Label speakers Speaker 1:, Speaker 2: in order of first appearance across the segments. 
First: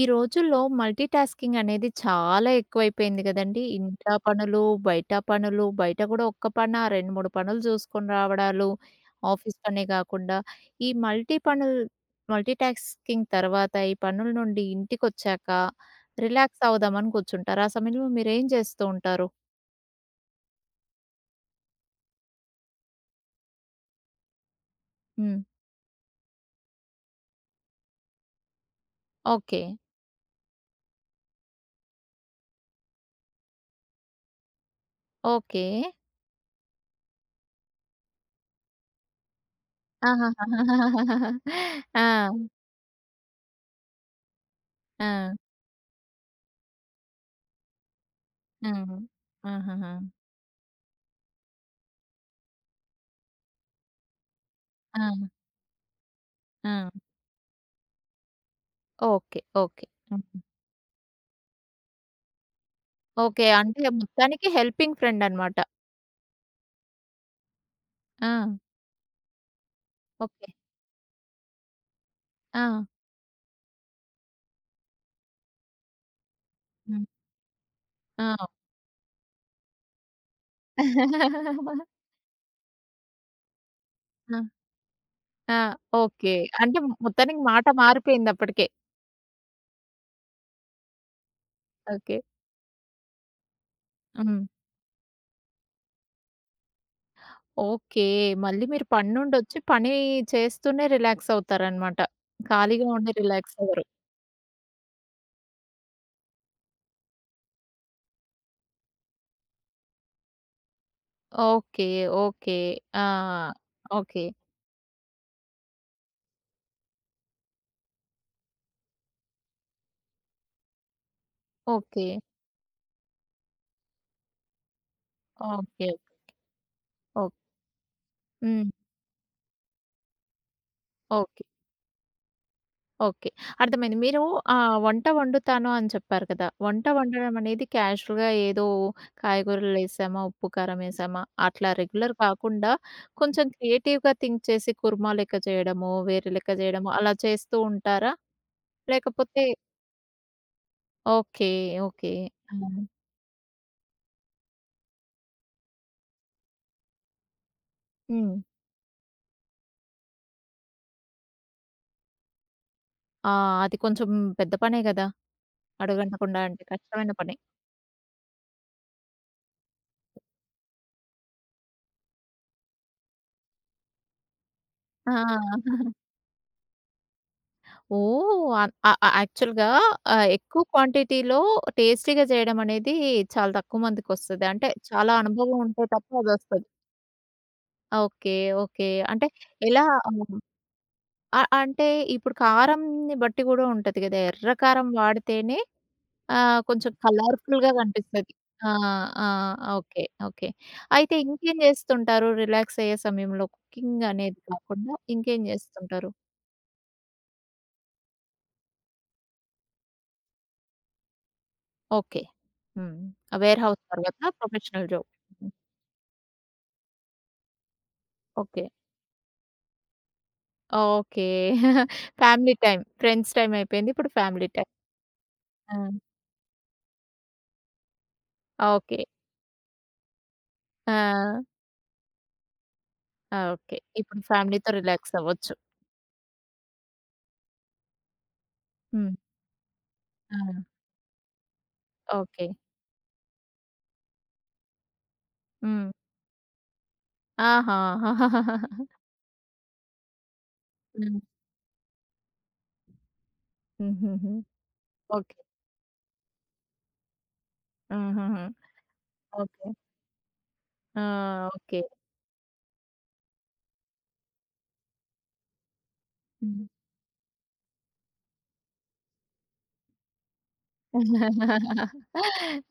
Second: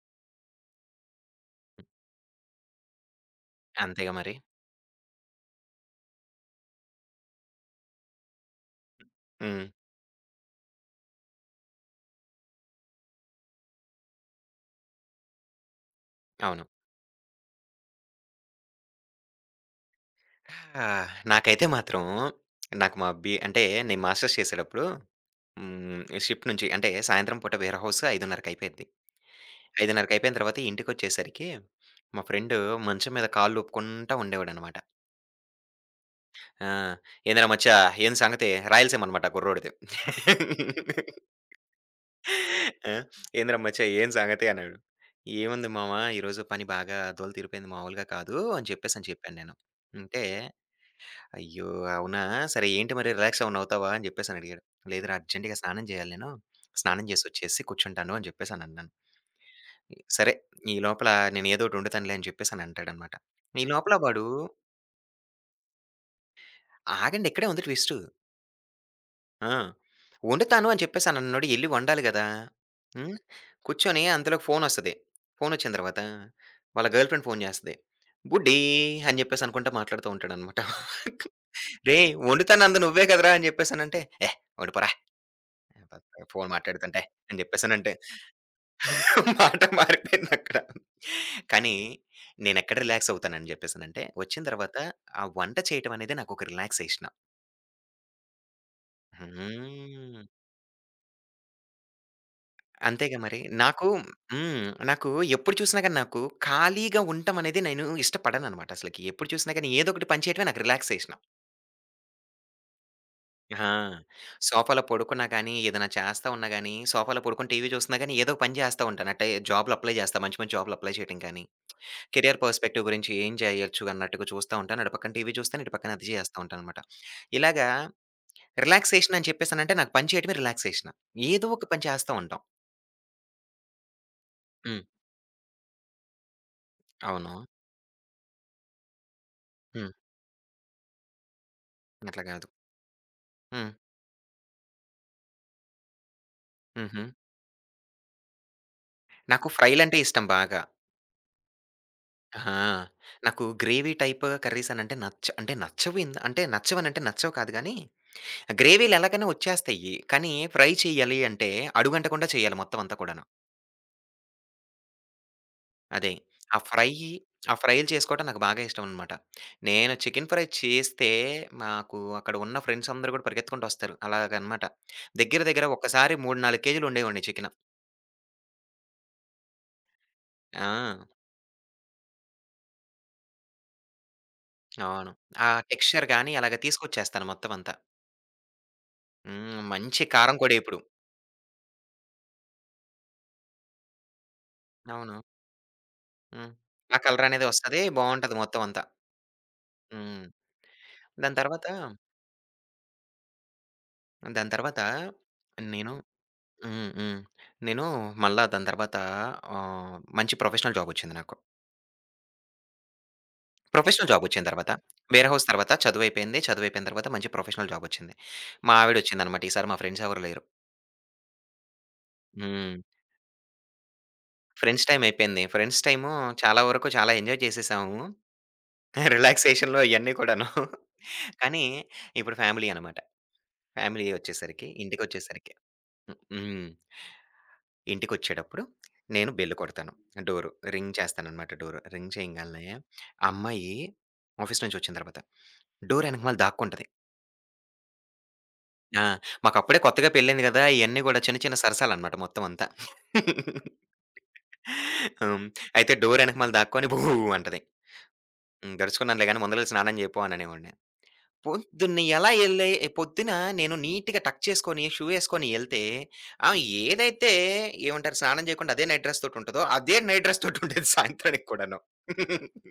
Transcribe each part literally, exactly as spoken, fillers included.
Speaker 1: ఈ రోజుల్లో multi tasking అనేది చాలా ఎక్కువైపోయింది కదండీ!
Speaker 2: అంతేగా
Speaker 1: ఇంట్లో
Speaker 2: మరి.
Speaker 1: పనులు, బయట పనులు, బయట కూడా ఒక్క పనా రెండు, మూడు పనులు చూసుకొని రావడాలు, ఆఫీస్
Speaker 2: హ్మ్.
Speaker 1: పనే కాకుండా ఈ మల్టీ పనులు మల్టీ టాస్కింగ్ తర్వాత ఈ పనుల నుండి ఇంటికొచ్చాక
Speaker 2: అవును.
Speaker 1: రిలాక్స్ అవుదామని కూర్చుంటారు. ఆ సమయంలో మీరేం చేస్తూ ఉంటారు?
Speaker 2: ఆ! నాకైతే మాత్రం నాకు మా బి అంటే నేను మాస్టర్స్ చేసేటప్పుడు
Speaker 1: హ్మ్.
Speaker 2: హ్మ్. షిఫ్ట్ నుంచి అంటే సాయంత్రం పూట వేర్ హౌస్ 5:30కి అయిపోయిద్ది.
Speaker 1: ఓకే.
Speaker 2: 5:30కి అయిపోయిన తర్వాత ఇంటికొచ్చేసరికి మా ఫ్రెండు మంచం మీద కాళ్ళు ఊపుకుంటా ఉండేవాడనమాట.
Speaker 1: ఓకే.
Speaker 2: ఆ! "ఏందిరా మచ్చా, ఏంది సంగతి?" రాయలసీమ అనమాట ఆ కుర్రోడిది.
Speaker 1: ఆహాహా! ఆ!
Speaker 2: ఆ! "ఏందిరా మచ్చా, ఏం సంగతి?" అన్నాడు.
Speaker 1: ఆ!
Speaker 2: "ఏముంది మామ, ఈరోజు పని బాగా దోల తీరిపోయింది, మామూలుగా కాదు" అని చెప్పేసి
Speaker 1: హ్మ్.
Speaker 2: అని చెప్పాను నేను.
Speaker 1: ఆహాహా!
Speaker 2: అంటే అయ్యో, అవునా? సరే, ఏంటి మరి, రిలాక్స్ ఏమన్నా అవుతావా? అని జెప్పేసని అడిగాడు.
Speaker 1: ఆ!
Speaker 2: లేదురా, అర్జెంట్‌గా స్నానం జేయాలి నేను.
Speaker 1: ఆ!
Speaker 2: స్నానం జేసొచ్చేసి కూర్చుంటాను అని జెప్పేసనన్నాను.
Speaker 1: ఓకే. ఓకే.
Speaker 2: సరే,
Speaker 1: హ్మ్.
Speaker 2: ఈ లోపల నేను ఏదోటి వండుతానులే అని జెప్పేసని అంటాడనమాట.
Speaker 1: ఓకే.
Speaker 2: ఈ
Speaker 1: అంటే
Speaker 2: లోపల వాడు
Speaker 1: మొత్తానికి హెల్పింగ్ ఫ్రెండ్ అన్నమాట.
Speaker 2: ఆగండి, ఇక్కడే ఉంది ట్విస్టు.
Speaker 1: ఆ!
Speaker 2: ఆ!
Speaker 1: ఓకే.
Speaker 2: వండుతాను అని చెప్పేసనన్నోడు ఎళ్లి వండాలి గదా!
Speaker 1: ఆ!
Speaker 2: హ్మ్. కూర్చొని అంతలోకి ఫోనొస్తది. ఫోనొచ్చిన తర్వాత వాళ్ళ
Speaker 1: హ్మ్.
Speaker 2: గర్ల్ ఫ్రెండ్ ఫోను జేస్తది.
Speaker 1: ఆ!
Speaker 2: "బుడ్డీ" అని జెప్పేసనుకుంటా మాట్లాడుతూ ఉంటాడనమాట. "రేయ్! వండుతానంది నువ్వే కదరా!" అని జెప్పేసనంటే, "ఏహ్!
Speaker 1: ఆ!
Speaker 2: వండిపోరా."
Speaker 1: ఆ!
Speaker 2: అబద్ధం.
Speaker 1: ఓకే.
Speaker 2: ఫోను
Speaker 1: అంటే
Speaker 2: మాట్లాడుతుంటే అని
Speaker 1: మొత్తానికి మాట
Speaker 2: జెప్పేసనంటే
Speaker 1: మారిపోయింది అప్పటికే.
Speaker 2: మాట మారిపోయిందక్కడ. కానీ
Speaker 1: ఓకే.
Speaker 2: నేనెక్కడ రిలాక్స్ అవుతానని జెప్పేసనంటే, వచ్చిన
Speaker 1: హ్మ్.
Speaker 2: తర్వాత ఆ వంట చేయటం అనేది నాకొక రిలాక్సేషను.
Speaker 1: ఓకే. మళ్ళీ మీరు పని నుండొచ్చి పని
Speaker 2: హ్మ్.
Speaker 1: చేస్తూనే రిలాక్స్ అవుతారన్నమాట. ఖాళీగా ఉండి
Speaker 2: అంతేగా మరి.
Speaker 1: రిలాక్స్ అవ్వరు.
Speaker 2: నాకు హ్మ్. నాకు ఎప్పుడు చూసినా గాని నాకు ఖాళీగా ఉండటం అనేది నేను ఇష్టపడననమాట అసలకి. ఎప్పుడు చూసినా గాని ఏదో ఒకటి పని చేయటమే నాకు రిలాక్సేషను.
Speaker 1: ఓకే. ఓకే. ఆ!
Speaker 2: ఆ!
Speaker 1: ఓకే.
Speaker 2: సోఫాలో పడుకున్నా గాని, ఏదైనా చేస్తా ఉన్నా గాని, సోఫాలో పడుకొని టీవీ చూస్తున్నా గాని ఏదో ఒక పని జేస్తా ఉంటాను. అంటే జాబ్‌లు అప్లై జేస్తా. మంచి మంచి జాబ్‌లు అప్లై చేయటం కానీ,
Speaker 1: ఓకే.
Speaker 2: కెరియర్ పర్స్‌పెక్టివ్ గురించి ఏం జేయొచ్చు అన్నట్టుగా చూస్తా ఉంటాను. అటు పక్కన టీవీ చూస్తాను. ఇటు
Speaker 1: ఓకే.
Speaker 2: పక్కన అది జేస్తా ఉంటాననమాట.
Speaker 1: ఓహ్!
Speaker 2: ఇలాగా
Speaker 1: హ్మ్.
Speaker 2: రిలాక్సేషన్ అని చెప్పేసనంటే నాకు పని చేయటమే రిలాక్సేషన్.
Speaker 1: ఓకే.
Speaker 2: ఏదో ఒక పని చేస్తా ఉంటాం.
Speaker 1: ఓకే. అర్థమైంది. మీరు ఆహ్,
Speaker 2: హ్మ్.
Speaker 1: వంట వండుతాను అని చెప్పారు కదా! వంట
Speaker 2: అవును.
Speaker 1: వండడం అనేది క్యాజువల్‌గా ఏదో
Speaker 2: హ్మ్.
Speaker 1: కాయగూరలేసామా, ఉప్పు, కారం ఏసామా అట్లా రెగ్యులర్
Speaker 2: అట్లా గాదు.
Speaker 1: కాకుండా కొంచెం
Speaker 2: హ్మ్.
Speaker 1: క్రియేటివ్‌గా థింక్ చేసి కుర్మా లెక్క చేయడమో, వేరే లెక్క చేయడమో
Speaker 2: హుహు.
Speaker 1: అలా చేస్తూ ఉంటారా? లేకపోతే
Speaker 2: నాకు ఫ్రైలంటే ఇష్టం బాగా.
Speaker 1: ఓకే. ఓకే.
Speaker 2: ఆ!
Speaker 1: ఆ!
Speaker 2: నాకు గ్రేవీ టైప్ కర్రీస్ అనంటే నచ్చ అంటే నచ్చవు ఇంద అంటే నచ్చవనంటే నచ్చవు కాదు గానీ
Speaker 1: హ్మ్.
Speaker 2: గ్రేవీ‌లు ఎలాగైనా వచ్చేస్తాయి. కానీ ఫ్రై చేయాలి అంటే అడుగంటకుండా చేయాలి మొత్తం అంతా కూడాను.
Speaker 1: ఆ! అది కొంచెం పెద్ద పనే గదా!
Speaker 2: అదే.
Speaker 1: అడుగంటకుండా
Speaker 2: ఆ
Speaker 1: అంటే
Speaker 2: ఫ్రైయి
Speaker 1: కష్టమైన పని.
Speaker 2: ఆ ఫ్రైలు చేసుకోవటం నాకు బాగా ఇష్టమనమాట. నేను చికెన్ ఫ్రై చేస్తే మాకు అక్కడ ఉన్న ఫ్రెండ్స్ అందరూ గూడా పరిగెత్తుకుంటొస్తారు. అలాగనమాట.
Speaker 1: ఆ!
Speaker 2: దగ్గర దగ్గర ఒక్కసారి మూడు, నాలుగు కేజీలు ఉండేవోడిని చికెను.
Speaker 1: ఓహ్! అన్ ఆ ఆ యాక్చువల్‌గా ఆహ్, ఎక్కువ
Speaker 2: ఆ!
Speaker 1: క్వాంటిటీలో టేస్టీగా చేయడం అనేది చాలా తక్కువ మందికొస్తది. అంటే
Speaker 2: అవును.
Speaker 1: చాలా
Speaker 2: ఆ
Speaker 1: అనుభవం ఉంటే
Speaker 2: టెక్స్చర్
Speaker 1: తప్ప
Speaker 2: గాని అలాగ
Speaker 1: అదొస్తది.
Speaker 2: తీసుకొచ్చేస్తాను మొత్తం అంతా.
Speaker 1: ఓకే. ఓకే. అంటే
Speaker 2: హ్మ్.
Speaker 1: ఎలా
Speaker 2: మంచి కారం
Speaker 1: హ్మ్.
Speaker 2: పొడి ఇప్పుడు.
Speaker 1: అ అంటే ఇప్పుడు కారంని బట్టి గూడా ఉంటది గదా! ఎర్ర కారం
Speaker 2: అవును.
Speaker 1: వాడితేనే
Speaker 2: హ్మ్.
Speaker 1: ఆహ్, కొంచెం
Speaker 2: ఆ కలరనేది
Speaker 1: కలర్‌ఫుల్‌గా
Speaker 2: వస్తది.
Speaker 1: కనిపిస్తది.
Speaker 2: బావుంటది మొత్తం
Speaker 1: ఆ!
Speaker 2: అంతా.
Speaker 1: ఆ! ఓకే.
Speaker 2: హ్మ్.
Speaker 1: ఓకే. అయితే
Speaker 2: దాని
Speaker 1: ఇంకేం
Speaker 2: తర్వాత
Speaker 1: జేస్తుంటారు రిలాక్స్ అయ్యే సమయంలో కుకింగ్ అనేది
Speaker 2: దాని తర్వాత
Speaker 1: కాకుండా ఇంకేం
Speaker 2: నేను
Speaker 1: జేస్తుంటారు?
Speaker 2: హ్మ్. హ్మ్. నేను మళ్ళా దాని తర్వాత ఆహ్, మంచి ప్రొఫెషనల్ జాబొచ్చింది నాకు.
Speaker 1: ఓకే. హ్మ్. వేర్‌హౌస్
Speaker 2: ప్రొఫెషనల్
Speaker 1: తర్వాత
Speaker 2: జాబొచ్చిన తర్వాత,
Speaker 1: ప్రొఫెషనల్ జాబ్.
Speaker 2: వేర్‌హౌస్
Speaker 1: హ్మ్.
Speaker 2: తర్వాత చదువయిపోయింది. చదువయిపోయిన తర్వాత మంచి ప్రొఫెషనల్ జాబొచ్చింది.
Speaker 1: ఓకే.
Speaker 2: మా ఆవిడొచ్చిందనమాట. ఈసారి మా ఫ్రెండ్స్ ఎవరు లేరు.
Speaker 1: ఓకే. ఫ్యామిలీ
Speaker 2: హ్మ్.
Speaker 1: టైమ్, ఫ్రెండ్స్ టైమ్ అయిపోయింది. ఇప్పుడు ఫ్యామిలీ టైమ్.
Speaker 2: ఫ్రెండ్స్ టైమ్ అయిపోయింది.
Speaker 1: ఆ!
Speaker 2: ఫ్రెండ్స్ టైము చాలా వరకు చాలా ఎంజాయ్ చేసేసాము.
Speaker 1: ఓకే.
Speaker 2: రిలాక్సేషన్‌లో ఇయన్నీ కూడాను.
Speaker 1: ఆ!
Speaker 2: కానీ ఇప్పుడు ఫ్యామిలీ అనమాట.
Speaker 1: ఆ! ఓకే.
Speaker 2: ఫ్యామిలీ
Speaker 1: ఇప్పుడు
Speaker 2: ఒచ్చేసరికి
Speaker 1: ఫ్యామిలీతో రిలాక్స్ అవ్వచ్చు.
Speaker 2: ఇంటికొచ్చేసరికి హ్మ్. హ్మ్. ఇంటికొచ్చేటప్పుడు
Speaker 1: హ్మ్.
Speaker 2: నేను బెల్ కొడతాను.
Speaker 1: ఆ!
Speaker 2: డోరు. రింగ్ చేస్తాననమాట డోరు. Ring
Speaker 1: okay.
Speaker 2: చేయంగాల్నే, ఆ అమ్మాయి ఆఫీస్ నుంచొచ్చిన తర్వాత
Speaker 1: హ్మ్.
Speaker 2: డోర్ ఎనకమాల దాక్కుంటది.
Speaker 1: ఆహా!
Speaker 2: ఆ! మాకప్పుడే కొత్తగా పెళ్ళయింది గదా! ఇయన్నీ గూడా
Speaker 1: హ్మ్.
Speaker 2: చిన్న చిన్న సరసాలనమాట మొత్తం అంతా.
Speaker 1: హుహుహు. ఓకే.
Speaker 2: హ్మ్. అయితే డోర్ ఎనకమాల దాక్కొని భూ అంటది.
Speaker 1: ఆహాహా!
Speaker 2: హ్మ్. "దడుచుకున్నానులే గానీ
Speaker 1: ఓకే.
Speaker 2: ముందరెళ్ళి స్నానం జేయి పో" అననేవాడిని.
Speaker 1: ఆ! ఓకే.
Speaker 2: పొద్దున్న ఎలా ఎళ్ళే పొద్దున నేను నీట్‌గా టక్ చేసుకొని, షూ యేసుకొని ఎళ్తే ఆహ్,
Speaker 1: హ్మ్.
Speaker 2: ఏదైతే ఏమంటారు స్నానం జేయకుండా అదే నైట్ డ్రెస్ తోటుంటదో, అదే నైట్ డ్రెస్ తోటుండేది సాయంత్రానికి కూడాను.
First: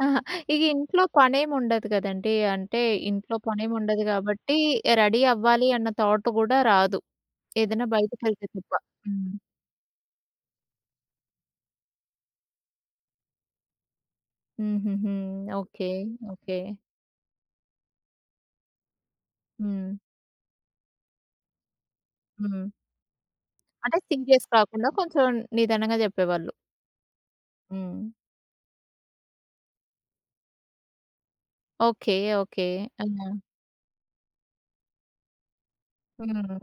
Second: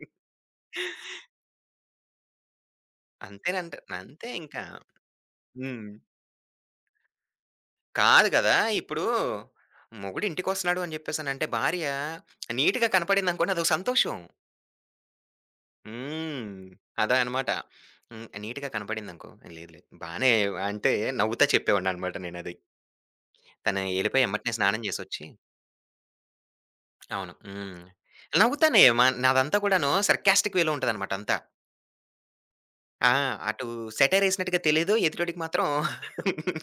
Speaker 1: ఆహా! ఇగ ఇంట్లో పనేముండదు గదండీ. అంటే ఇంట్లో
Speaker 2: అంతేనంట.
Speaker 1: పనేముండదు
Speaker 2: అంతే
Speaker 1: గాబట్టి
Speaker 2: ఇంకా.
Speaker 1: రెడీ అవ్వాలి
Speaker 2: హ్మ్.
Speaker 1: అన్న థాట్ గూడా రాదు. ఏదైనా
Speaker 2: కాదు
Speaker 1: బయటికెళ్తే
Speaker 2: గదా!
Speaker 1: తప్ప.
Speaker 2: ఇప్పుడు
Speaker 1: హ్మ్.
Speaker 2: మొగుడు ఇంటికొస్తున్నాడు అని జెప్పేసనంటే, భార్య నీట్‌గా కనపడిందనుకోండి అదొక సంతోషం.
Speaker 1: హుహుహు. ఓకే.
Speaker 2: హ్మ్.
Speaker 1: ఓకే.
Speaker 2: అదా అనమాట. హ్మ్. నీట్‌గా కనపడిందనుకో, లేదు లేదు,
Speaker 1: హ్మ్.
Speaker 2: బానే. అంటే నవ్వుతా చెప్పేవాడిననమాట నేనది.
Speaker 1: హ్మ్.
Speaker 2: తను
Speaker 1: అంటే
Speaker 2: ఎళ్ళిపోయి
Speaker 1: సీరియస్
Speaker 2: ఎమ్మటనే స్నానం
Speaker 1: కాకుండా
Speaker 2: జేసొచ్చి
Speaker 1: కొంచెం నిదానంగా జెప్పేవాళ్ళు.
Speaker 2: అవును. హ్మ్.
Speaker 1: హ్మ్.
Speaker 2: నవ్వుతానే మ నాదంతా కూడాను సర్కాస్టిక్ వేలో ఉంటదనమాట అంతా.
Speaker 1: ఓకే. ఓకే. ఆ!
Speaker 2: ఆ! అటు సెటైర్ ఏసినట్టుగా తెలీదు. ఎదుటోడికి మాత్రం
Speaker 1: హ్మ్.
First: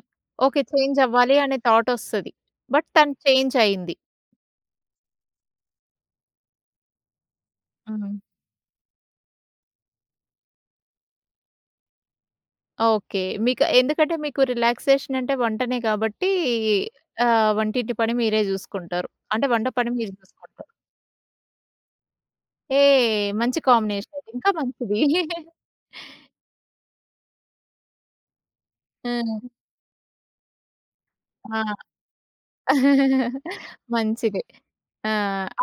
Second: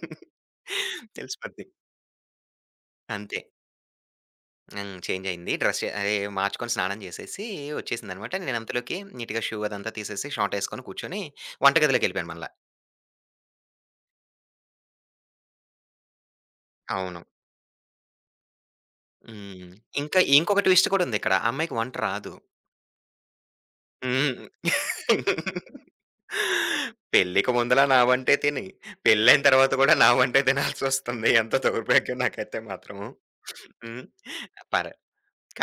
Speaker 1: ఓకే. చేంజ్ అవ్వాలి అనే
Speaker 2: తెలిసిపోద్ది.
Speaker 1: థాట్ ఒస్తది. బట్ తను
Speaker 2: అంతే.
Speaker 1: చేంజ్ అయింది.
Speaker 2: హ్మ్. చేంజ్ అయింది. డ్రెస్ అదే మార్చుకొని స్నానం చేసేసి
Speaker 1: హ్మ్.
Speaker 2: వచ్చేసిందనమాట. నేనంతలోకి నీట్‌గా షూ అదంతా తీసేసి షార్టేసుకొని కూర్చొని వంటగదిలోకెళ్ళిపోయాను మళ్ళా.
Speaker 1: ఓకే. మీకు ఎందుకంటే మీకు రిలాక్సేషన్ అంటే వంటనే కాబట్టి
Speaker 2: అవును.
Speaker 1: ఆహ్, వంటింటి పని మీరే జూసుకుంటారు. అంటే వంట
Speaker 2: హ్మ్.
Speaker 1: పని మీరు
Speaker 2: ఇంకా ఇంకొక
Speaker 1: జూసుకుంటారు.
Speaker 2: ట్విస్ట్ కూడా ఉందిక్కడ. ఆ అమ్మాయికి వంట రాదు.
Speaker 1: ఏ మంచి కాంబినేషన్.
Speaker 2: హ్మ్.
Speaker 1: ఇంకా మంచిది.
Speaker 2: పెళ్ళికి ముందల నా వంటే తిని,
Speaker 1: హ్మ్.
Speaker 2: పెళ్ళైన తర్వాత కూడా నా వంటే తినాల్సొస్తుంది. ఎంత
Speaker 1: ఆ!
Speaker 2: దౌర్భాగ్యం నాకైతే మాత్రం. హ్మ్.
Speaker 1: మంచిది.
Speaker 2: పర్
Speaker 1: ఆ!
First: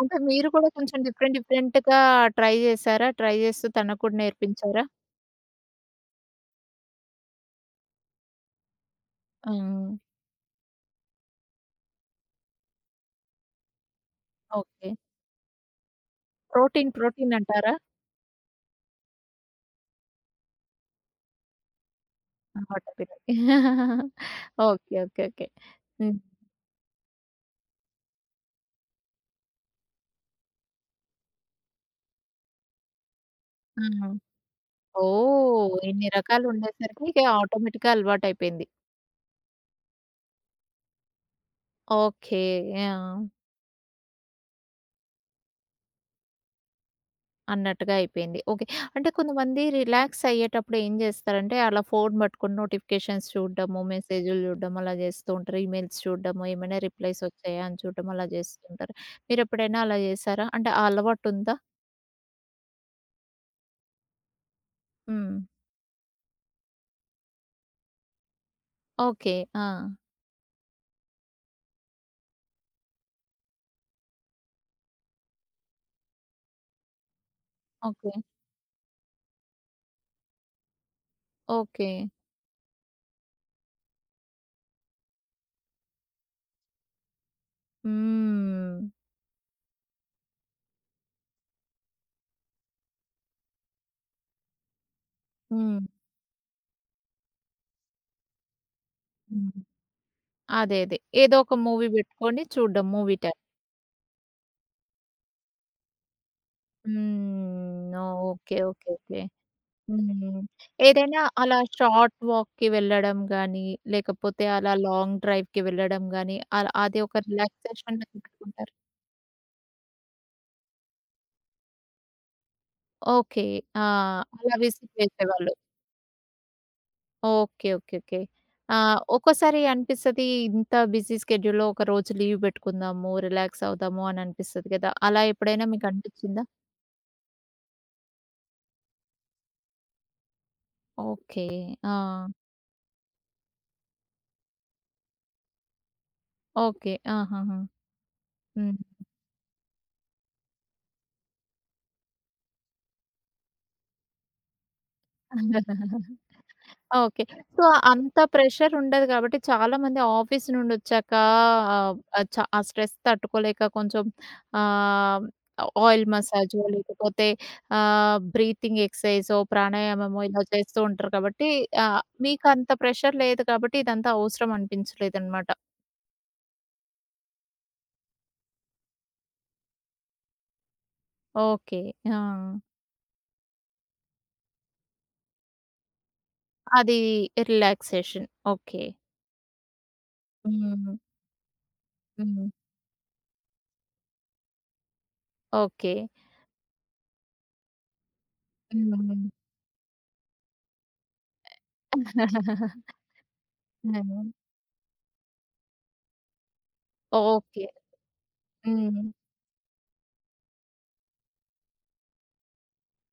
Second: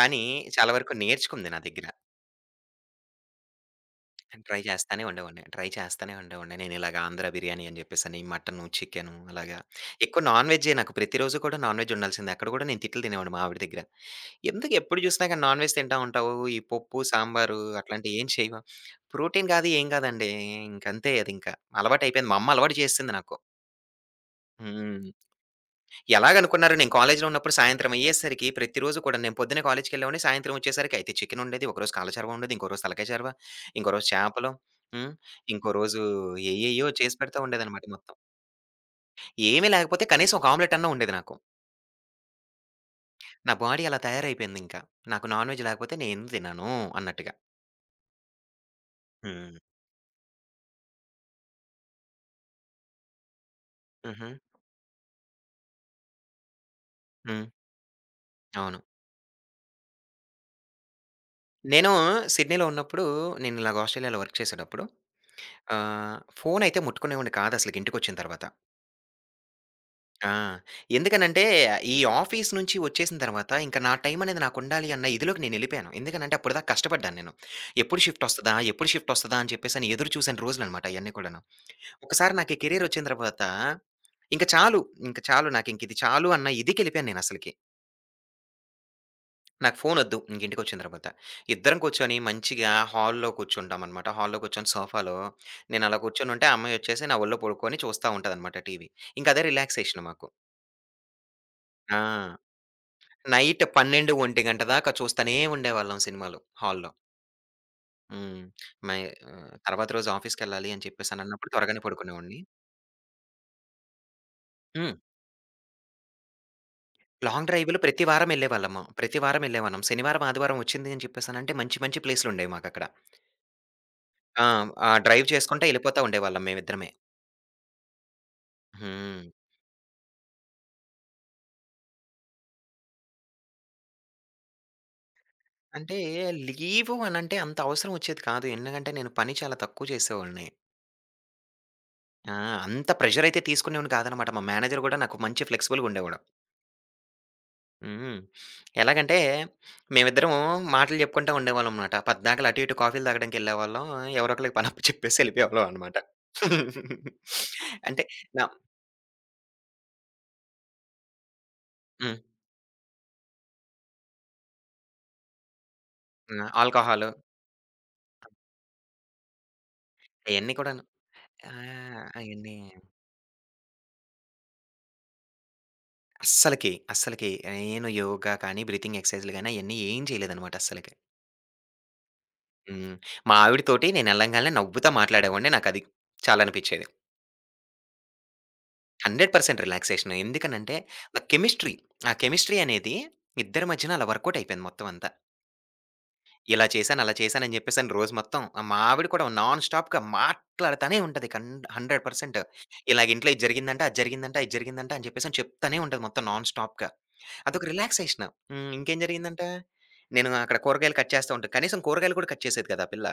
Speaker 1: అంటే మీరు కూడా
Speaker 2: చాలా వరకు
Speaker 1: కొంచెం డిఫరెంట్
Speaker 2: నేర్చుకుంది నా దగ్గర.
Speaker 1: డిఫరెంట్‌గా ట్రై జేశారా? ట్రై జేస్తూ తనకు కూడా
Speaker 2: నేను ట్రై
Speaker 1: నేర్పించారా?
Speaker 2: చేస్తానే ఉండేవాడిని. ట్రై చేస్తానే ఉండేవాడిని. నేనిలాగ ఆంధ్ర బిర్యానీ అని జెప్పేసని, మటను, చికెను అలాగా.
Speaker 1: హ్మ్.
Speaker 2: ఎక్కువ నాన్ వెజ్జే, నాకు ప్రతిరోజు కూడా నాన్ వెజ్ ఉండాల్సిందే. అక్కడ గూడా నేను తిట్లు తినేవాడిని మా ఆవిడ దగ్గర. ఎందుకు
Speaker 1: ఓకే.
Speaker 2: ఎప్పుడు జూసినా గాని నాన్ వెజ్ తింటా ఉంటావు. ఈ
Speaker 1: ప్రోటీన్,
Speaker 2: పప్పు,
Speaker 1: ప్రోటీన్
Speaker 2: సాంబారు
Speaker 1: అంటారా?
Speaker 2: అట్లాంటియి ఏం చేయవా? ప్రోటీన్ గాదు, ఏం గాదండి. ఇంకంతే అదింక. అలవాటయిపోయింది. మా అమ్మ
Speaker 1: ఆ!
Speaker 2: అలవాటు
Speaker 1: వాటర్
Speaker 2: చేసేసింది నాకు.
Speaker 1: మిలన్. ఓకే.
Speaker 2: హ్మ్.
Speaker 1: ఓకే. ఓకే. హ్మ్.
Speaker 2: ఎలాగనుకున్నారు, నేను కాలేజ్‌లో ఉన్నప్పుడు సాయంత్రం అయ్యేసరికి ప్రతిరోజు కూడా నేను పొద్దున్నే కాలేజ్‌కెళ్ళేవాడిని. సాయంత్రం వచ్చేసరికి అయితే చికెన్ ఉండేది. ఒకరోజు కాల చర్వ ఉండేది. ఇంకో రోజు తలకాయ చర్వ,
Speaker 1: ఆ!
Speaker 2: ఇంకో రోజు చేపలు. హ్మ్. ఇంకో
Speaker 1: ఓహ్!
Speaker 2: రోజు
Speaker 1: ఇన్ని
Speaker 2: ఏయేయో
Speaker 1: రకాలుండేసరికి
Speaker 2: చేసి
Speaker 1: ఇక
Speaker 2: పెడతా ఉండేదనమాట
Speaker 1: ఆటోమేటిక్‌గా
Speaker 2: మొత్తం.
Speaker 1: అలవాటయిపోయింది.
Speaker 2: ఏమీ లేకపోతే కనీసం ఒక ఆమ్లెట్ అన్నా ఉండేది నాకు.
Speaker 1: ఓకే. ఆ!
Speaker 2: నా బాడీ అలా తయారైపోయిందింక. నాకు నాన్ వెజ్ లేకపోతే నేను తినను అన్నట్టుగా.
Speaker 1: అన్నట్టుగా అయిపోయింది. ఓకే. అంటే
Speaker 2: హ్మ్.
Speaker 1: కొంతమంది రిలాక్స్ అయ్యేటప్పుడు ఏం జేస్తారంటే, అలా ఫోను పట్టుకొని నోటిఫికేషన్స్ చూడడము,
Speaker 2: హుహు.
Speaker 1: మెసేజులు చూడడం అలా జేస్తూ ఉంటారు. ఈమెయిల్స్ చూడడము, ఏమైనా రిప్లైస్
Speaker 2: హ్మ్.
Speaker 1: వచ్చాయా అని చూడడం అలా
Speaker 2: అవును.
Speaker 1: జేస్తుంటారు. మీరెప్పుడైనా అలా జేశారా? అంటే ఆ అలవాటుందా?
Speaker 2: నేను సిడ్నీలో ఉన్నప్పుడు, నేనిలాగ ఆస్ట్రేలియాలో వర్క్ చేసేటప్పుడు
Speaker 1: హ్మ్.
Speaker 2: ఆహ్, ఫోనయితే ముట్టుకునేవాడిని కాదసలకి ఇంటికొచ్చిన తర్వాత.
Speaker 1: ఓకే. ఆ!
Speaker 2: ఆ! ఎందుకనంటే, ఈ ఆఫీస్ నుంచి వచ్చేసిన తర్వాత, ఇంక నా టైం అనేది నాకుండాలి అన్న ఇదిలోకి నేనెళ్ళిపోయాను. ఎందుకనంటే, అప్పటిదాకా కష్టపడ్డాను నేను. ఎప్పుడు
Speaker 1: ఓకే.
Speaker 2: షిఫ్టొస్తదా? ఎప్పుడు షిఫ్టొస్తదా? అని చెప్పేసని ఎదురు చూసిన రోజులనమాట అయన్నీ కూడాను.
Speaker 1: ఓకే.
Speaker 2: ఒకసారి నాకు ఈ కెరియరొచ్చిన తర్వాత, ఇంక చాలు, ఇంక చాలు నాకింకిది చాలు అన్న ఇదికెళ్ళిపోయాను నేనసలకి.
Speaker 1: హ్మ్.
Speaker 2: నాకు ఫోనొద్దు ఇంకింటికొచ్చిన తర్వాత. ఇద్దరం కూర్చొని మంచిగా హాల్‌లో కూర్చుంటామనమాట. హాల్‌లో కూర్చొని సోఫాలో
Speaker 1: హ్మ్.
Speaker 2: నేనలా కూర్చొనుంటే, ఆ అమ్మాయొచ్చేసి నా ఒళ్ళో పడుకొని చూస్తా ఉంటదనమాట టీవీ. ఇంకదే
Speaker 1: హ్మ్.
Speaker 2: రిలాక్సేషన్ మాకు.
Speaker 1: అదే. అదే. ఏదో ఒక మూవీ
Speaker 2: ఆ!
Speaker 1: పెట్టుకొని చూడడం మూవీ టైమ్.
Speaker 2: నైట్ పన్నెండు, ఒకటి గంట దాకా చూస్తానే ఉండేవాళ్ళం సినిమాలు హాల్‌లో.
Speaker 1: హ్మ్.
Speaker 2: హ్మ్.
Speaker 1: ఓకే. ఓకే.
Speaker 2: My
Speaker 1: okay.
Speaker 2: ఆహ్, తర్వాత రోజు
Speaker 1: హ్మ్.
Speaker 2: ఆఫీస్‌కెళ్ళాలి అని
Speaker 1: ఏదైనా
Speaker 2: చెప్పేసనన్నప్పుడు
Speaker 1: అలా
Speaker 2: త్వరగానే
Speaker 1: షార్ట్
Speaker 2: పడుకునేవాడిని.
Speaker 1: వాక్‌కి వెళ్ళడం గాని, లేకపోతే అలా
Speaker 2: హ్మ్.
Speaker 1: లాంగ్ డ్రైవ్‌కి వెళ్ళడం గాని, అలా అది ఒక
Speaker 2: లాంగ్ డ్రైవ్‌లు
Speaker 1: రిలాక్సేషన్
Speaker 2: ప్రతి
Speaker 1: లాగా
Speaker 2: వారం
Speaker 1: పెట్టుకుంటారు.
Speaker 2: ఎళ్ళేవాళ్ళము. ప్రతి వారం ఎళ్ళేవాళ్ళం. శనివారం, ఆదివారం వచ్చింది అని చెప్పేసనంటే మంచి మంచి ప్లేసులుండేవి మాకక్కడ.
Speaker 1: ఓకే. ఆ!
Speaker 2: ఆ!
Speaker 1: అలా
Speaker 2: ఆ
Speaker 1: విసిట్
Speaker 2: డ్రైవ్
Speaker 1: చేసేవాళ్ళు.
Speaker 2: చేసుకుంటా ఎళ్ళిపోతా ఉండేవాళ్ళం మేమిద్దరమే.
Speaker 1: ఓకే. ఓకే. ఓకే. ఆ!
Speaker 2: హ్మ్.
Speaker 1: ఒక్కోసారి అనిపిస్తది ఇంత బిజీ స్కెడ్యూల్‌లో ఒక రోజు లీవ్ పెట్టుకుందాము, రిలాక్స్ అవుదాము అని అనిపిస్తది కదా! అలా ఎప్పుడైనా మీకు
Speaker 2: అంటే
Speaker 1: అనిపించిందా?
Speaker 2: లీవు అనంటే అంత అవసరం వచ్చేది కాదు. ఎందుకంటే నేను పని చాలా తక్కువ చేసేవాడిని.
Speaker 1: ఓకే. ఆ!
Speaker 2: ఆ! అంత ప్రెషర్ అయితే తీసుకునేవాడిని కాదనమాట. మా మేనేజర్ గూడా నాకు మంచి ఫ్లెక్సిబుల్‌గా ఉండేవాడు.
Speaker 1: ఓకే. ఆహాహా!
Speaker 2: హ్మ్.
Speaker 1: హ్మ్.
Speaker 2: ఎలాగంటే, మేమిద్దరం మాటలు చెప్పుకుంటా ఉండేవాళ్ళం మాట. పద్దాకల అటు, ఇటు కాఫీలు తాగడానికెళ్ళేవాళ్ళం. ఎవరో ఒకళ్ళకి పనప్ప చెప్పేసి ఎళ్ళిపోయేవాళ్ళం అనమాట.
Speaker 1: ఓకే. సో,
Speaker 2: అంటే
Speaker 1: అంత
Speaker 2: నా
Speaker 1: ప్రెషర్ ఉండదు కాబట్టి చాలామంది ఆఫీస్ నుండొచ్చాక ఆహ్,
Speaker 2: హ్మ్.
Speaker 1: ఆహ్, చ ఆ స్ట్రెస్ తట్టుకోలేక కొంచెం ఆహ్, ఆయిల్
Speaker 2: హ్మ్.
Speaker 1: మసాజో
Speaker 2: ఆల్కహాలు
Speaker 1: లేకపోతే ఆహ్, బ్రీతింగ్ ఎక్సర్‌సైజో, ప్రాణాయామమో ఇలా
Speaker 2: అయన్నీ
Speaker 1: చేస్తూ
Speaker 2: కూడాను.
Speaker 1: ఉంటారు కాబట్టి
Speaker 2: ఆ!
Speaker 1: ఆహ్,
Speaker 2: అయన్నీ
Speaker 1: మీకంత ప్రెషర్ లేదు కాబట్టి ఇదంతా అవసరం అనిపించలేదనమాట.
Speaker 2: అస్సలకి, అస్సలకి నేను యోగా కానీ, బ్రీతింగ్ ఎక్సర్‌సైజ్‌లు గాని అయన్నీ ఏం చేయలేదనమాట అస్సలకి.
Speaker 1: ఓకే. ఆ!
Speaker 2: హ్మ్. మా ఆవిడతోటి నేనెళ్ళంగాల్నే నవ్వుతా మాట్లాడేవాడిని. నాకది చాలనిపిచ్చేది.
Speaker 1: అది రిలాక్సేషన్. ఓకే.
Speaker 2: వంద శాతం రిలాక్సేషన్. ఎందుకనంటే
Speaker 1: హ్మ్.
Speaker 2: ఆ కెమిస్ట్రీ, ఆ
Speaker 1: హ్మ్.
Speaker 2: కెమిస్ట్రీ అనేది ఇద్దరి మధ్యన అలా వర్కౌట్ అయిపోయింది మొత్తం అంతా.
Speaker 1: ఓకే.
Speaker 2: ఇలా చేశాను, అలా చేశాను అని చెప్పేసని రోజు మొత్తం ఆ మా
Speaker 1: హ్మ్.
Speaker 2: ఆవిడ కూడా
Speaker 1: హ్మ్.
Speaker 2: నాన్ స్టాప్‌గా మాట్లాడతానే ఉంటది. కన్ వంద శాతం ఇలాగ ఇంట్లో ఇది జరిగిందంట, అది జరిగిందంట, ఇది జరిగిందంట అని చెప్పేసని చెప్తానే ఉంటది మొత్తం నాన్ స్టాప్‌గా. అదొక
Speaker 1: ఓకే.
Speaker 2: రిలాక్సేషన్. హ్మ్. ఇంకేం
Speaker 1: హ్మ్.
Speaker 2: జరిగిందంట? నేను అక్కడ కూరగాయలు కట్ చేస్తా ఉంటా. కనీసం కూరగాయలు కూడా కట్ చేసేది కాదు ఆ పిల్ల.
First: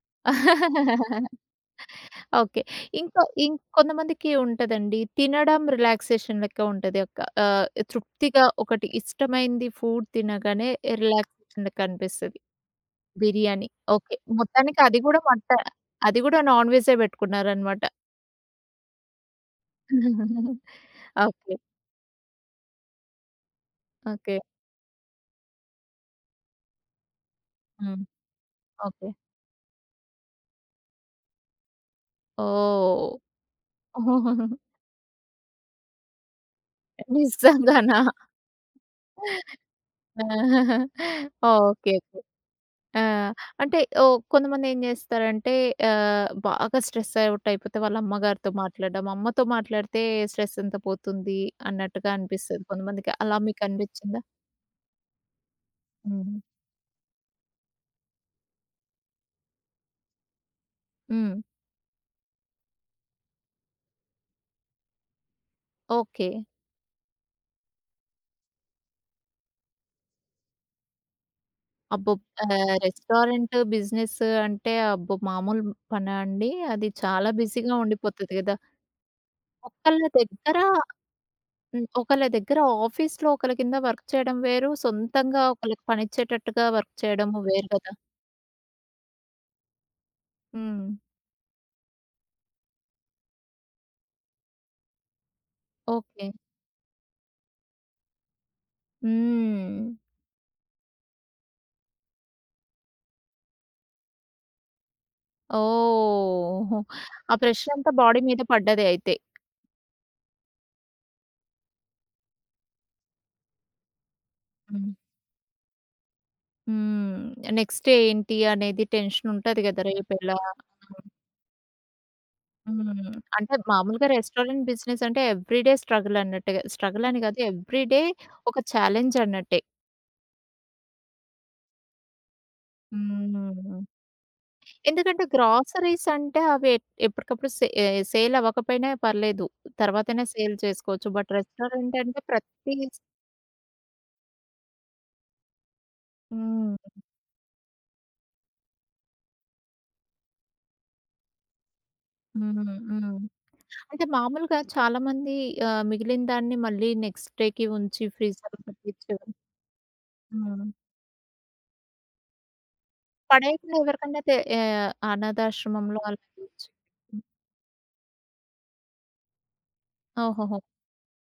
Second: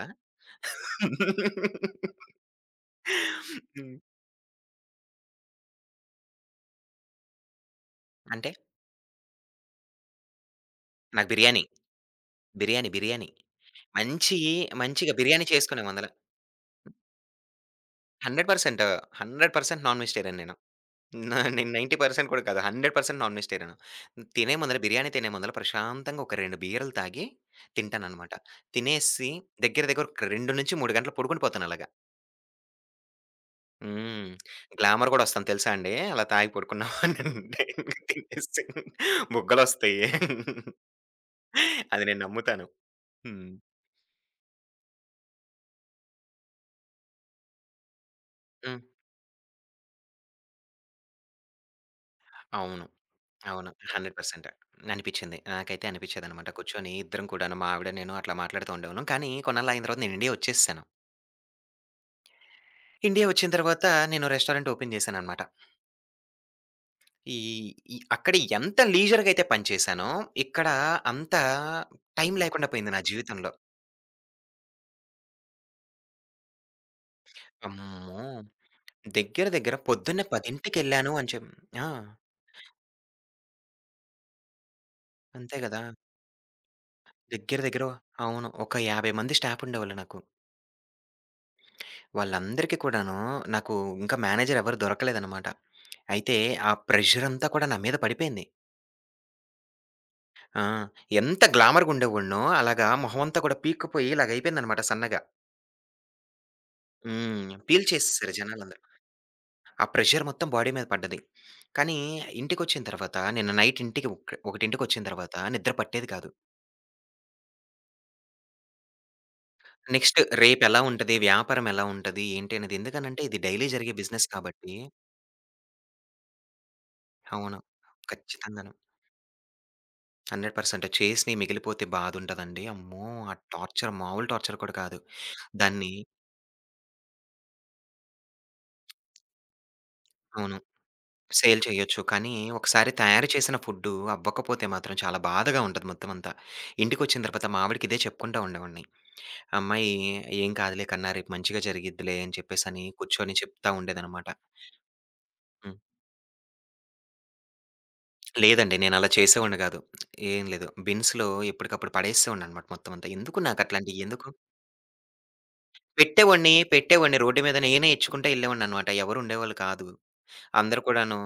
Speaker 1: ఓకే. ఇంకా
Speaker 2: హ్మ్.
Speaker 1: ఇంకొంతమందికి ఉంటదండి. తినడం రిలాక్సేషన్ లెక్క ఉంటది. ఒక ఆహ్, తృప్తిగా
Speaker 2: అంటే
Speaker 1: ఒకటి ఇష్టమైంది ఫుడ్ తినగానే
Speaker 2: నాకు బిర్యానీ,
Speaker 1: రిలాక్సేషన్ లెక్క అనిపిస్తది.
Speaker 2: బిర్యానీ, బిర్యానీ.
Speaker 1: బిర్యానీ. ఓకే.
Speaker 2: మంచి
Speaker 1: మొత్తానికి అది
Speaker 2: మంచిగా
Speaker 1: గూడా
Speaker 2: బిర్యానీ
Speaker 1: మట్ట
Speaker 2: చేసుకునే ముందల
Speaker 1: అది గూడా నాన్ వెజ్జే పెట్టుకున్నారనమాట.
Speaker 2: వంద శాతం వంద శాతం నాన్ వెజిటేరియన్ నేను. నా
Speaker 1: ఓకే.
Speaker 2: నేను తొంభై శాతం కూడా కాదు. వంద శాతం నాన్ వెజిటేరియన్.
Speaker 1: ఓకే.
Speaker 2: తినే ముందల బిర్యానీ తినే ముందల ప్రశాంతంగా ఒక రెండు బీర్లు తాగి
Speaker 1: హ్మ్.
Speaker 2: తింటాననమాట.
Speaker 1: ఓకే.
Speaker 2: తినేసి దగ్గర దగ్గర ఒక రెండు నుంచి మూడు గంటలు పడుకుండి పోతాను అలాగా.
Speaker 1: ఓహ్!
Speaker 2: హ్మ్. గ్లామర్ కూడా వస్తాను తెలుసా అండి. అలా తాగి పడుకున్నామనంటే
Speaker 1: నిజంగానా?
Speaker 2: తినేసి బుగ్గలొస్తాయి.
Speaker 1: ఓకే.
Speaker 2: అది నేను నమ్ముతాను.
Speaker 1: ఆ!
Speaker 2: హ్మ్.
Speaker 1: అంటే ఓహ్! కొంతమందేం జేస్తారంటే ఆహ్, బాగా స్ట్రెస్ అవుట్ అయిపోతే వాళ్ళ అమ్మగారితో
Speaker 2: హ్మ్.
Speaker 1: మాట్లాడడం. అమ్మతో మాట్లాడితే స్ట్రెస్ అంతా పోతుంది అన్నట్టుగా అనిపిస్తది
Speaker 2: అవును.
Speaker 1: కొంతమందికి. అలా
Speaker 2: అవును.
Speaker 1: మీకనిపిచ్చిందా?
Speaker 2: వంద శాతం అనిపిచ్చింది. నాకైతే
Speaker 1: హ్మ్.
Speaker 2: అనిపిచ్చేదనమాట. కూర్చొని ఇద్దరం కూడాను మా ఆవిడ, నేను అట్లా మాట్లాడుతూ ఉండేవాళ్ళం. కానీ కొన్నాళ్ళాగిన తర్వాత నేను ఇండియా ఒచ్చేసేసాను.
Speaker 1: హ్మ్.
Speaker 2: ఇండియా ఒచ్చిన తర్వాత నేను రెస్టారెంట్ ఓపెన్ జేశాననమాట.
Speaker 1: ఓకే.
Speaker 2: ఈ ఈ అక్కడ ఎంత లీజర్‌గయితే పని చేశానో, ఇక్కడ అంత
Speaker 1: అబ్బో!
Speaker 2: టైం లేకుండా
Speaker 1: ఆహ్,
Speaker 2: పోయింది నా జీవితంలో.
Speaker 1: రెస్టారెంట్ బిజినెస్ అంటే అబ్బో! మామూలు పనా అండి? అది చాలా బిజీగా
Speaker 2: అమ్మో!
Speaker 1: ఉండిపోతది గదా!
Speaker 2: దగ్గర దగ్గర
Speaker 1: ఒకళ్ళ
Speaker 2: పొద్దున్నే
Speaker 1: దగ్గర
Speaker 2: 10:00కెళ్ళాను అని చెప్
Speaker 1: హ్మ్.
Speaker 2: ఆ!
Speaker 1: ఒకళ్ళ దగ్గర ఆఫీస్‌లో ఒకళ్ళ కింద వర్క్ చేయడం వేరు. సొంతంగా
Speaker 2: అంతే గదా!
Speaker 1: ఒకళ్ళకి పనిచ్చేటట్టుగా వర్క్ చేయడము
Speaker 2: దగ్గర
Speaker 1: వేరు
Speaker 2: దగ్గర
Speaker 1: గదా!
Speaker 2: అవును. ఒక యాభై మంది స్టాఫ్ ఉండేవాళ్ళు నాకు.
Speaker 1: హ్మ్.
Speaker 2: వాళ్ళందరికీ కూడాను నాకు ఇంకా మేనేజర్ ఎవరు దొరకలేదనమాట.
Speaker 1: ఓకే.
Speaker 2: అయితే ఆ ప్రెషరంతా కూడా నా మీద పడిపోయింది.
Speaker 1: హ్మ్.
Speaker 2: ఆ! ఎంత గ్లామర్‌గా ఉండేవాడినో అలాగా మొహమంతా కూడా పీక్కుపోయి ఇలాగయిపోయిందనమాట సన్నగా.
Speaker 1: ఓహ్! ఆ
Speaker 2: హ్మ్.
Speaker 1: ప్రెషరంతా బాడీ
Speaker 2: పీల్చేసేసారు
Speaker 1: మీద
Speaker 2: జనాలందరూ.
Speaker 1: పడ్డది అయితే.
Speaker 2: ఆ ప్రెషర్ మొత్తం బాడీ మీద పడ్డది. కానీ ఇంటికొచ్చిన తర్వాత నిన్న నైట్ ఇంటికి ఒక్
Speaker 1: హ్మ్.
Speaker 2: ఒకటింటికొచ్చిన తర్వాత నిద్ర పట్టేది కాదు.
Speaker 1: హ్మ్. నెక్స్ట్ ఏంటి అనేది టెన్షన్ ఉంటది గదా!
Speaker 2: నెక్స్ట్
Speaker 1: రేపెలా
Speaker 2: రేపెలా ఉంటది? వ్యాపారం ఎలా ఉంటది? ఏంటి అనేది?
Speaker 1: హ్మ్.
Speaker 2: ఎందుకనంటే ఇది
Speaker 1: అంటే
Speaker 2: డైలీ జరిగే
Speaker 1: మామూలుగా
Speaker 2: బిజినెస్
Speaker 1: రెస్టారెంట్
Speaker 2: కాబట్టి
Speaker 1: బిజినెస్ అంటే ఎవ్రీ డే స్ట్రగుల్ అన్నట్టుగా. స్ట్రగుల్ అని కాదు
Speaker 2: అవును.
Speaker 1: ఎవ్రీ డే ఒక
Speaker 2: ఖచ్చితంగాను.
Speaker 1: ఛాలెంజ్ అన్నట్టే.
Speaker 2: వంద శాతం చేసినయి మిగిలిపోతే బాధుంటదండి. అమ్మో! ఆ
Speaker 1: హ్మ్.
Speaker 2: టార్చర్ మామూలు టార్చర్ కూడా కాదు.
Speaker 1: ఎందుకంటే
Speaker 2: దాన్ని
Speaker 1: గ్రాసరీస్ అంటే అవి ఎ ఎప్పటికప్పుడు సే సేల్ అవ్వకపోయినా పర్లేదు. తర్వాతైనా సేల్
Speaker 2: అవును.
Speaker 1: చేసుకోవచ్చు. బట్
Speaker 2: సేల్
Speaker 1: రెస్టారెంట్
Speaker 2: చేయొచ్చు.
Speaker 1: అంటే
Speaker 2: కానీ
Speaker 1: ప్రతి
Speaker 2: ఒకసారి తయారు చేసిన ఫుడ్డు అవ్వకపోతే మాత్రం చాలా బాధగా ఉంటది మొత్తం అంతా.
Speaker 1: హ్మ్.
Speaker 2: ఇంటికొచ్చిన తర్వాత మా ఆవిడకి ఇదే చెప్పుకుంటా ఉండేవాడిని. అమ్మాయి "ఏం కాదులే కన్నా, రేపు మంచిగా జరిగిద్దిలే" అని
Speaker 1: హ్మ్.
Speaker 2: చెప్పేసని
Speaker 1: హ్మ్.
Speaker 2: కూర్చొని చెప్తా
Speaker 1: అంటే
Speaker 2: ఉండేదనమాట.
Speaker 1: మామూలుగా చాలామంది
Speaker 2: హ్మ్.
Speaker 1: ఆహ్, మిగిలిన దాన్ని మళ్ళీ నెక్స్ట్ డేకి ఉంచి ఫ్రీజర్‌లో
Speaker 2: లేదండి, నేనలా
Speaker 1: పెట్టిచ్చేవారు.
Speaker 2: చేసేవాడిని కాదు. ఏం లేదు.
Speaker 1: హ్మ్.
Speaker 2: బిన్స్‌లో ఎప్పటికప్పుడు పడేసేవాడిననమాట మొత్తం అంతా. ఎందుకు
Speaker 1: పడేయకుండా
Speaker 2: నాకట్లాంటియి,
Speaker 1: ఎవరికన్నా
Speaker 2: ఎందుకు
Speaker 1: తె ఆహ్, అనాథాశ్రమంలో అలా
Speaker 2: పెట్టేవాడిని,
Speaker 1: ఇవ్వచ్చు.
Speaker 2: పెట్టేవాడిని,
Speaker 1: హ్మ్.
Speaker 2: రోడ్డు మీద నేనే ఇచ్చుకుంటా ఎళ్ళేవాడిననమాట. ఎవరు ఉండేవాళ్ళు కాదు.
Speaker 1: ఓహోహో!
Speaker 2: అందరూ కూడాను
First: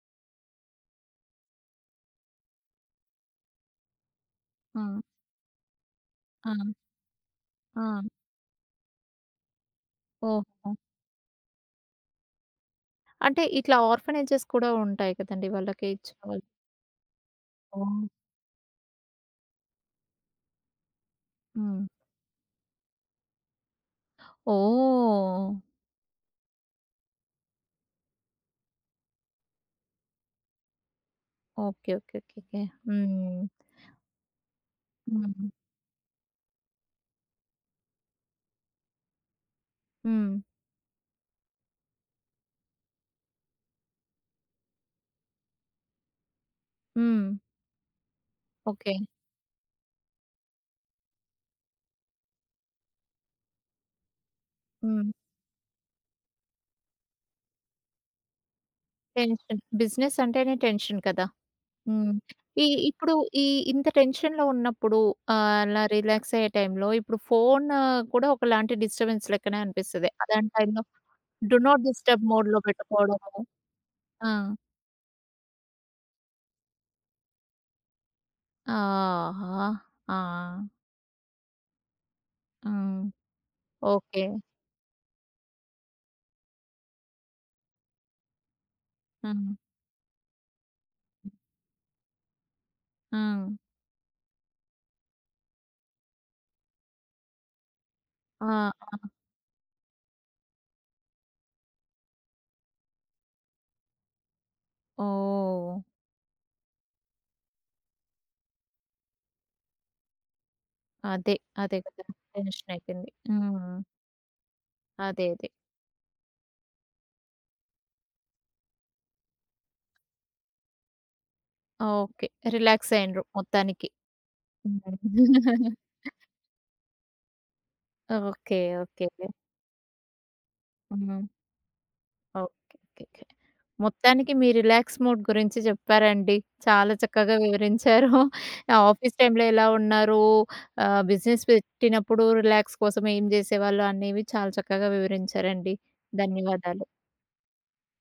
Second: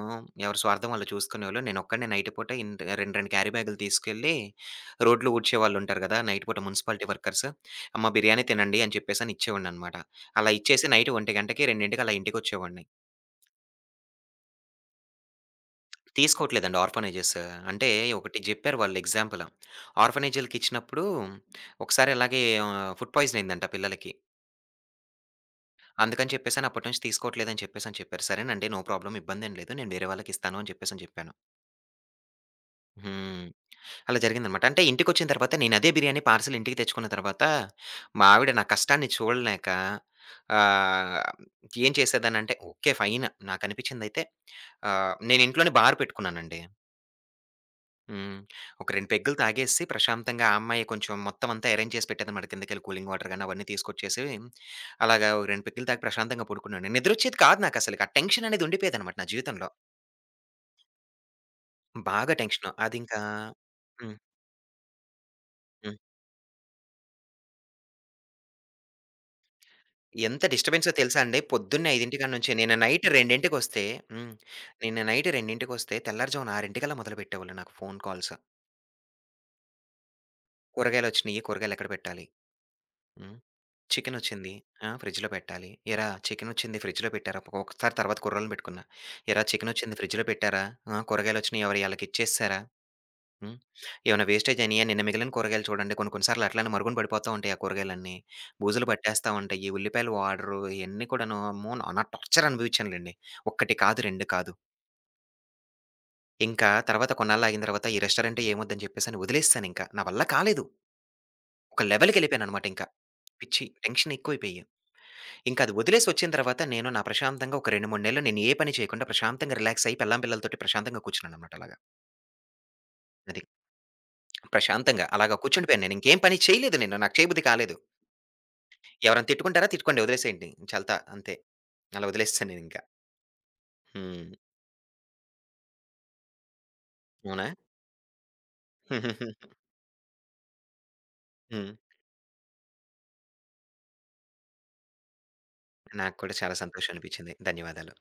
Speaker 2: ఎవరి స్వార్థం వాళ్ళు చూసుకునేవాళ్ళు. నేనొక్కడినే నైట్ పూట ఇంత రెండు రెండు క్యారీ బ్యాగులు తీసుకెళ్ళి
Speaker 1: ఆ!
Speaker 2: రోడ్లు ఊడ్చేవాళ్ళుంటారు గదా, నైట్
Speaker 1: ఆ!
Speaker 2: పూట మున్సిపాలిటీ వర్కర్స్.
Speaker 1: ఆ!
Speaker 2: అమ్మ బిర్యానీ తినండి అని చెప్పేసని ఇచ్చేవాడిననమాట. అలా
Speaker 1: ఓహో!
Speaker 2: ఇచ్చేసి నైట్ 1:00కి, 2:00కి అలా ఇంటికొచ్చేవాడిని.
Speaker 1: అంటే ఇట్లా ఆర్ఫనేజెస్ కూడా ఉంటాయి కదండీ! వాళ్ళకి ఇచ్చిన వాళ్ళు.
Speaker 2: తీసుకోవట్లేదండి ఆర్ఫనైజెస్. అంటే
Speaker 1: ఓహ్!
Speaker 2: ఒకటి జెప్పారు వాళ్ళు ఎగ్జాంపుల్. ఆర్ఫనైజులకిచ్చినప్పుడు
Speaker 1: హ్మ్.
Speaker 2: ఒకసారి అలాగే ఆహ్, ఫుడ్ పాయిజన్ అయిందంట పిల్లలకి.
Speaker 1: ఓహ్!
Speaker 2: అందుకని చెప్పేసని అప్పటి నుంచి తీసుకోవట్లేదని చెప్పేసని చెప్పారు. సరేనండి. నో ప్రాబ్లమ్, ఇబ్బందేం లేదు. నేను వేరే వాళ్ళకిస్తాను అని చెప్పేసని జెప్పాను.
Speaker 1: ఓకే. ఓకే. ఓకే. ఓకే. హ్మ్.
Speaker 2: హ్మ్. అలా జరిగిందనమాట. అంటే ఇంటికొచ్చిన
Speaker 1: హ్మ్.
Speaker 2: తర్వాత నేనదే బిర్యానీ పార్సెల్ ఇంటికి తెచ్చుకున్న తర్వాత, మా ఆవిడ నా కష్టాన్ని చూడలేక
Speaker 1: హ్మ్.
Speaker 2: ఆహ్, ఏం చేసేదానంటే ఓకే, ఫైన్. నాకనిపించిందయితే ఆహ్, నేను ఇంట్లోనే బార్ పెట్టుకున్నానండి.
Speaker 1: హ్మ్.
Speaker 2: హ్మ్. ఒక
Speaker 1: ఓకే.
Speaker 2: రెండు పెగ్గులు తాగేసి ప్రశాంతంగా ఆ అమ్మాయే కొంచెం మొత్తం అంతా అరేంజ్ చేసి పెట్టేదనమాట. కిందకెళ్ళి కూలింగ్ వాటర్ గాని అవన్నీ తీసుకొచ్చేసి,
Speaker 1: హ్మ్.
Speaker 2: అలాగా ఓ రెండు పెగ్గులు తాగి ప్రశాంతంగా పడుకున్నాను. నిద్రొచ్చేది కాదు నాకసలకి. ఆ టెన్షన్ అనేది ఉండిపోయేదనమాట నా
Speaker 1: టెన్షన్.
Speaker 2: జీవితంలో.
Speaker 1: బిజినెస్ అంటేనే టెన్షన్ కదా! హ్మ్.
Speaker 2: బాగా
Speaker 1: ఈ
Speaker 2: టెన్షన్.
Speaker 1: ఇప్పుడు
Speaker 2: అదింకా
Speaker 1: ఈ ఇంత
Speaker 2: హ్మ్.
Speaker 1: టెన్షన్‌లో ఉన్నప్పుడు ఆహ్, అలా
Speaker 2: హ్మ్.
Speaker 1: రిలాక్స్ అయ్యే టైంలో ఇప్పుడు ఫోన్ కూడా ఒకలాంటి డిస్టర్బెన్స్ లెక్కనే అనిపిస్తది.
Speaker 2: ఎంత
Speaker 1: అలాంటి టైంలో
Speaker 2: డిస్టర్బెన్సో తెలుసా అండి?
Speaker 1: డు నాట్
Speaker 2: పొద్దున్నే 5
Speaker 1: డిస్టర్బ్
Speaker 2: కాడ నుంచే
Speaker 1: మోడ్‌లో
Speaker 2: నేను నైట్
Speaker 1: పెట్టుకోవడము.
Speaker 2: 2కి
Speaker 1: ఆ!
Speaker 2: హ్మ్. నేను నైట్ 2కి తెల్లారుజామున ఆరు కల్లా మొదలుపెట్టేవాళ్ళు నాకు ఫోను కాల్స్.
Speaker 1: ఆహా! ఆ!
Speaker 2: కూరగాయలొచ్చినియి, కూరగాయలెక్కడ పెట్టాలి?
Speaker 1: హ్మ్.
Speaker 2: హ్మ్.
Speaker 1: ఓకే.
Speaker 2: చికెనొచ్చింది. ఆ! ఫ్రిడ్జ్‌లో పెట్టాలి. ఏరా చికెనొచ్చింది, ఫ్రిడ్జ్‌లో పెట్టారా? ఒక్కొక్కసారి తర్వాత కుర్రోళ్ళని పెట్టుకున్నా. ఏరా
Speaker 1: హ్మ్.
Speaker 2: చికెనొచ్చింది, ఫ్రిడ్జ్‌లో పెట్టారా? ఆ! కూరగాయలొచ్చినియి, ఎవరియాళ్ళకిచ్చేసేసారా?
Speaker 1: హ్మ్.
Speaker 2: హ్మ్. ఏమైనా వేస్టేజ్ అయినయా? నిన్న మిగిలిన కూరగాయలు చూడండి. కొన్ని కొన్ని సార్లు అట్లనే మరుగున పడిపోతా ఉంటాయి ఆ కూరగాయలన్నీ.
Speaker 1: ఆ!
Speaker 2: బూజులు
Speaker 1: ఆ!
Speaker 2: పట్టేస్తా ఉంటాయి. ఈ ఉల్లిపాయలు వాడరు. ఇయన్నీ కూడాను, అమ్మో! నా టార్చర్ అనుభవించానులెండి. ఒక్కటి కాదు, రెండు కాదు.
Speaker 1: ఓహ్!
Speaker 2: ఇంకా తర్వాత కొన్నాళ్ళు ఆగిన తర్వాత ఈ రెస్టారెంటే ఏమొద్దని చెప్పేసని వదిలేసేసానింక. నా వల్ల కాలేదు.
Speaker 1: అదే. అదే
Speaker 2: ఒక
Speaker 1: కదా!
Speaker 2: లెవెల్‌కెళ్ళిపోయాననమాట
Speaker 1: టెన్షన్
Speaker 2: ఇంకా.
Speaker 1: అయిపోయింది.
Speaker 2: పిచ్చి,
Speaker 1: హ్మ్.
Speaker 2: టెన్షన్ ఎక్కువైపోయి.
Speaker 1: అదే. అదే.
Speaker 2: ఇంకా అది వదిలేసి వచ్చిన తర్వాత నేను నా ప్రశాంతంగా ఒక రెండు, మూడు నెలలు నేను ఏ పని చేయకుండా ప్రశాంతంగా రిలాక్స్ అయ్యి పెళ్ళాం పిల్లలతోటి ప్రశాంతంగా కూర్చున్నాననమాట అలాగా.
Speaker 1: ఓకే. రిలాక్స్ అయ్యిండ్రు
Speaker 2: అది.
Speaker 1: మొత్తానికి. హ్మ్.
Speaker 2: ప్రశాంతంగా అలాగా కూర్చుండిపోయాను నేను. ఇంకేం పని చేయలేదు నేను. నాకు చేయబుద్ధి కాలేదు.
Speaker 1: ఓకే. ఓకే.
Speaker 2: ఎవరైనా తిట్టుకుంటారా? తిట్టుకోండి, వదిలేసేయండి. చల్తా,
Speaker 1: హ్మ్.
Speaker 2: అంతే. అలా వదిలేసేసాను
Speaker 1: ఓకే.
Speaker 2: నేనింకా.
Speaker 1: ఓకే.
Speaker 2: హ్మ్.
Speaker 1: మొత్తానికి మీ రిలాక్స్ మోడ్ గురించి చెప్పారండి. చాలా చక్కగా
Speaker 2: అవునా?
Speaker 1: వివరించారు. ఆఫీస్ టైమ్‌లో ఎలా ఉన్నారు? ఆహ్, బిజినెస్
Speaker 2: హ్మ్.
Speaker 1: పెట్టినప్పుడు రిలాక్స్ కోసం ఏం జేసేవాళ్ళు అనేవి చాలా చక్కగా వివరించారండి.
Speaker 2: నాకు కూడా చాలా
Speaker 1: ధన్యవాదాలు.
Speaker 2: సంతోషం అనిపించింది. ధన్యవాదాలు.